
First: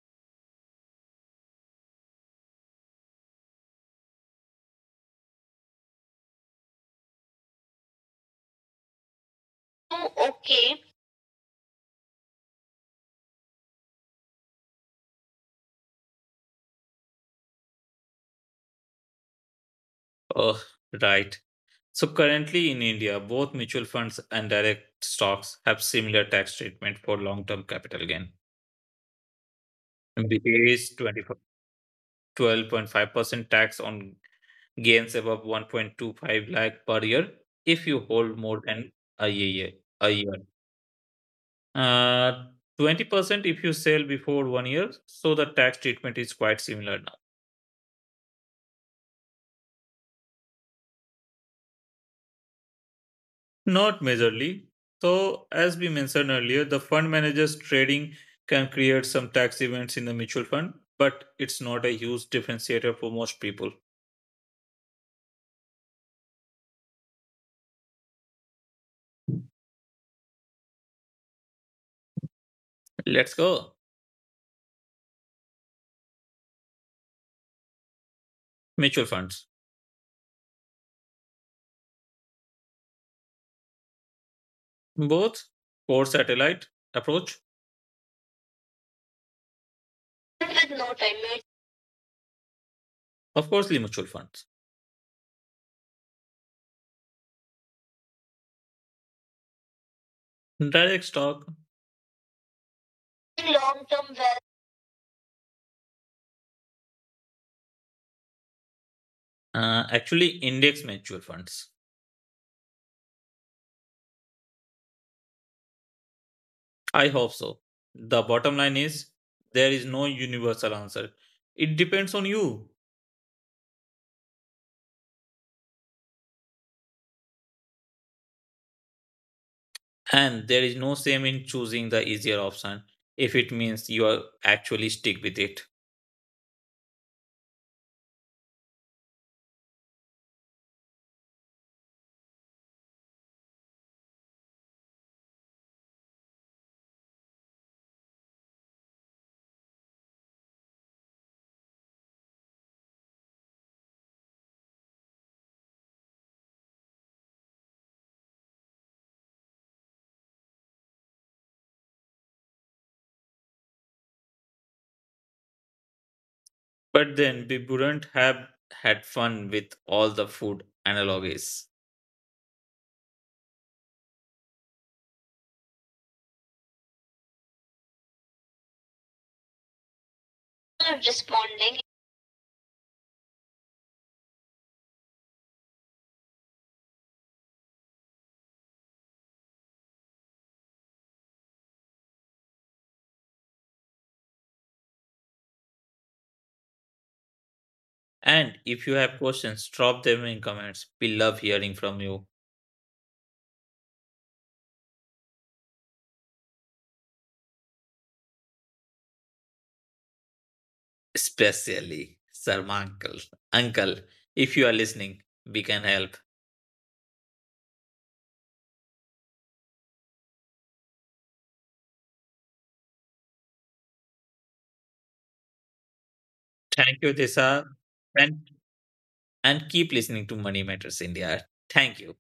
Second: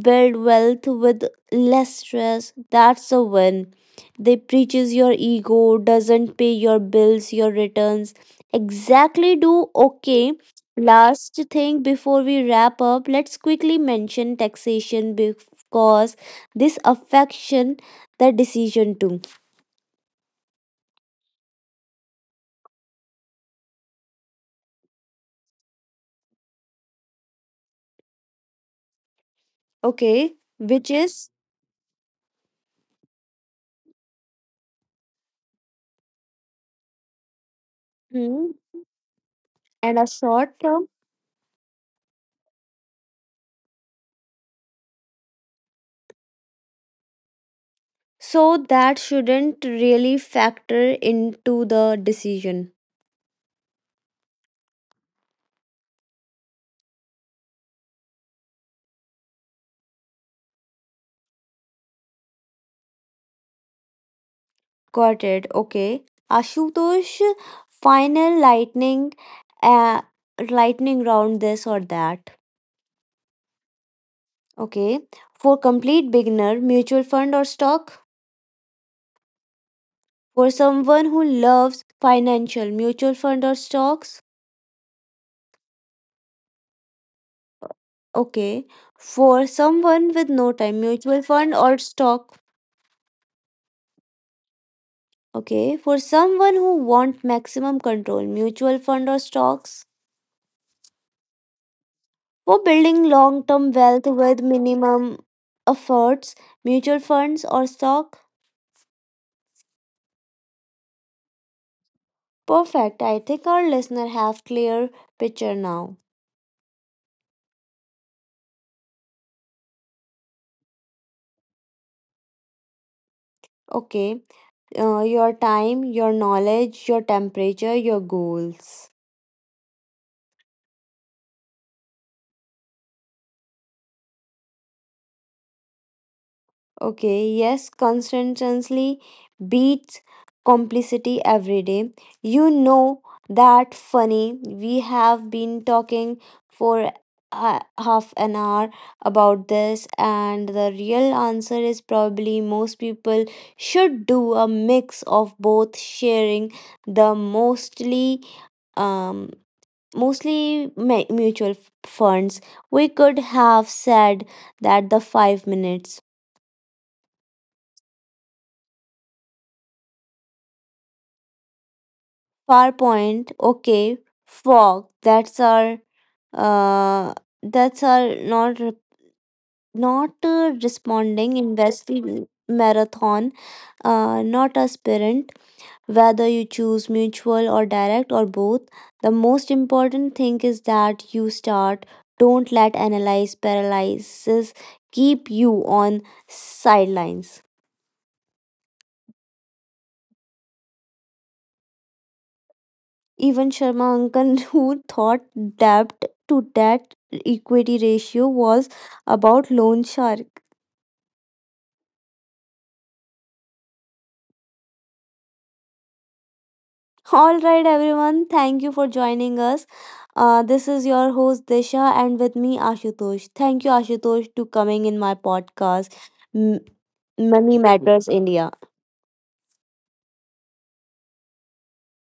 Speaker 1: build wealth with less stress, that's a win. They preaches your ego doesn't pay your bills, your returns exactly do.
Speaker 2: Oh,
Speaker 1: Okay,
Speaker 2: okay.
Speaker 1: last thing before we wrap up, let's quickly mention taxation because this affection the decision too.
Speaker 2: Oh, right. So currently in India, both mutual funds and direct stocks have similar tax treatment for long-term capital gain.
Speaker 1: Okay,
Speaker 2: It
Speaker 1: which
Speaker 2: is twenty
Speaker 1: is,
Speaker 2: five, 12.5% tax on gains above 1.25 lakh per year if you hold
Speaker 1: hmm,
Speaker 2: more than a year.
Speaker 1: and a
Speaker 2: A year.
Speaker 1: short term,
Speaker 2: Uh, 20% if you sell before one year. So the tax treatment is quite similar now.
Speaker 1: so that shouldn't really factor into the decision.
Speaker 2: Not majorly. So, as we mentioned earlier, the fund managers trading can create some tax events in the mutual fund, but it's not a huge differentiator for most people.
Speaker 1: Got it. Okay. Ashutosh, final lightning, uh, lightning round, this or that.
Speaker 2: Let's go.
Speaker 1: Okay. For complete beginner, mutual fund or stock?
Speaker 2: Mutual funds.
Speaker 1: For someone who loves financial, mutual fund or stocks?
Speaker 2: Both core satellite approach.
Speaker 1: Okay. For someone with no
Speaker 2: With
Speaker 1: time,
Speaker 2: no time
Speaker 1: mutual
Speaker 2: limit.
Speaker 1: fund or stock?
Speaker 2: Of course, the mutual funds.
Speaker 1: Okay. For someone who want maximum control, mutual fund or stocks?
Speaker 2: Direct stock.
Speaker 1: For building long term
Speaker 2: Long
Speaker 1: wealth
Speaker 2: term wealth.
Speaker 1: with minimum efforts, mutual funds or stock?
Speaker 2: Actually, index mutual funds.
Speaker 1: Perfect. I think our listener have clear picture now.
Speaker 2: I hope so. The bottom line is there is no universal answer. It depends on you.
Speaker 1: Okay. Your time, your knowledge, your temperature, your goals.
Speaker 2: And there is no shame in choosing the easier option if it means you are actually stick with it.
Speaker 1: Okay, yes, consistency beats complicity every day. You know that funny. We have been talking for half an hour about this, and the real answer is probably most people should do a mix of both, sharing the mostly um mutual funds. We could have said that the 5 minutes
Speaker 2: But then we wouldn't have had fun with all the food analogies.
Speaker 1: PowerPoint, okay, fog. Uh, that's our not re- not
Speaker 2: I'm
Speaker 1: responding
Speaker 2: responding.
Speaker 1: investing marathon. Not a sprint. Whether you choose mutual or direct or both, the most important thing is that you start. Don't let analyze paralysis keep you on sidelines.
Speaker 2: And if you have questions, drop them in comments. We love hearing from you,
Speaker 1: Even Sharma uncle who thought debt debt equity ratio was about loan shark.
Speaker 2: especially Sarma Uncle. Uncle, if you are listening, we can help.
Speaker 1: All right, everyone. Thank you for joining us. This is your host Disha, and with me Ashutosh. Thank you Ashutosh to coming in my podcast. M-
Speaker 2: Thank you,
Speaker 1: Money
Speaker 2: Desa.
Speaker 1: Matters
Speaker 2: And,
Speaker 1: India.
Speaker 2: and keep listening to Money Matters India. Thank you.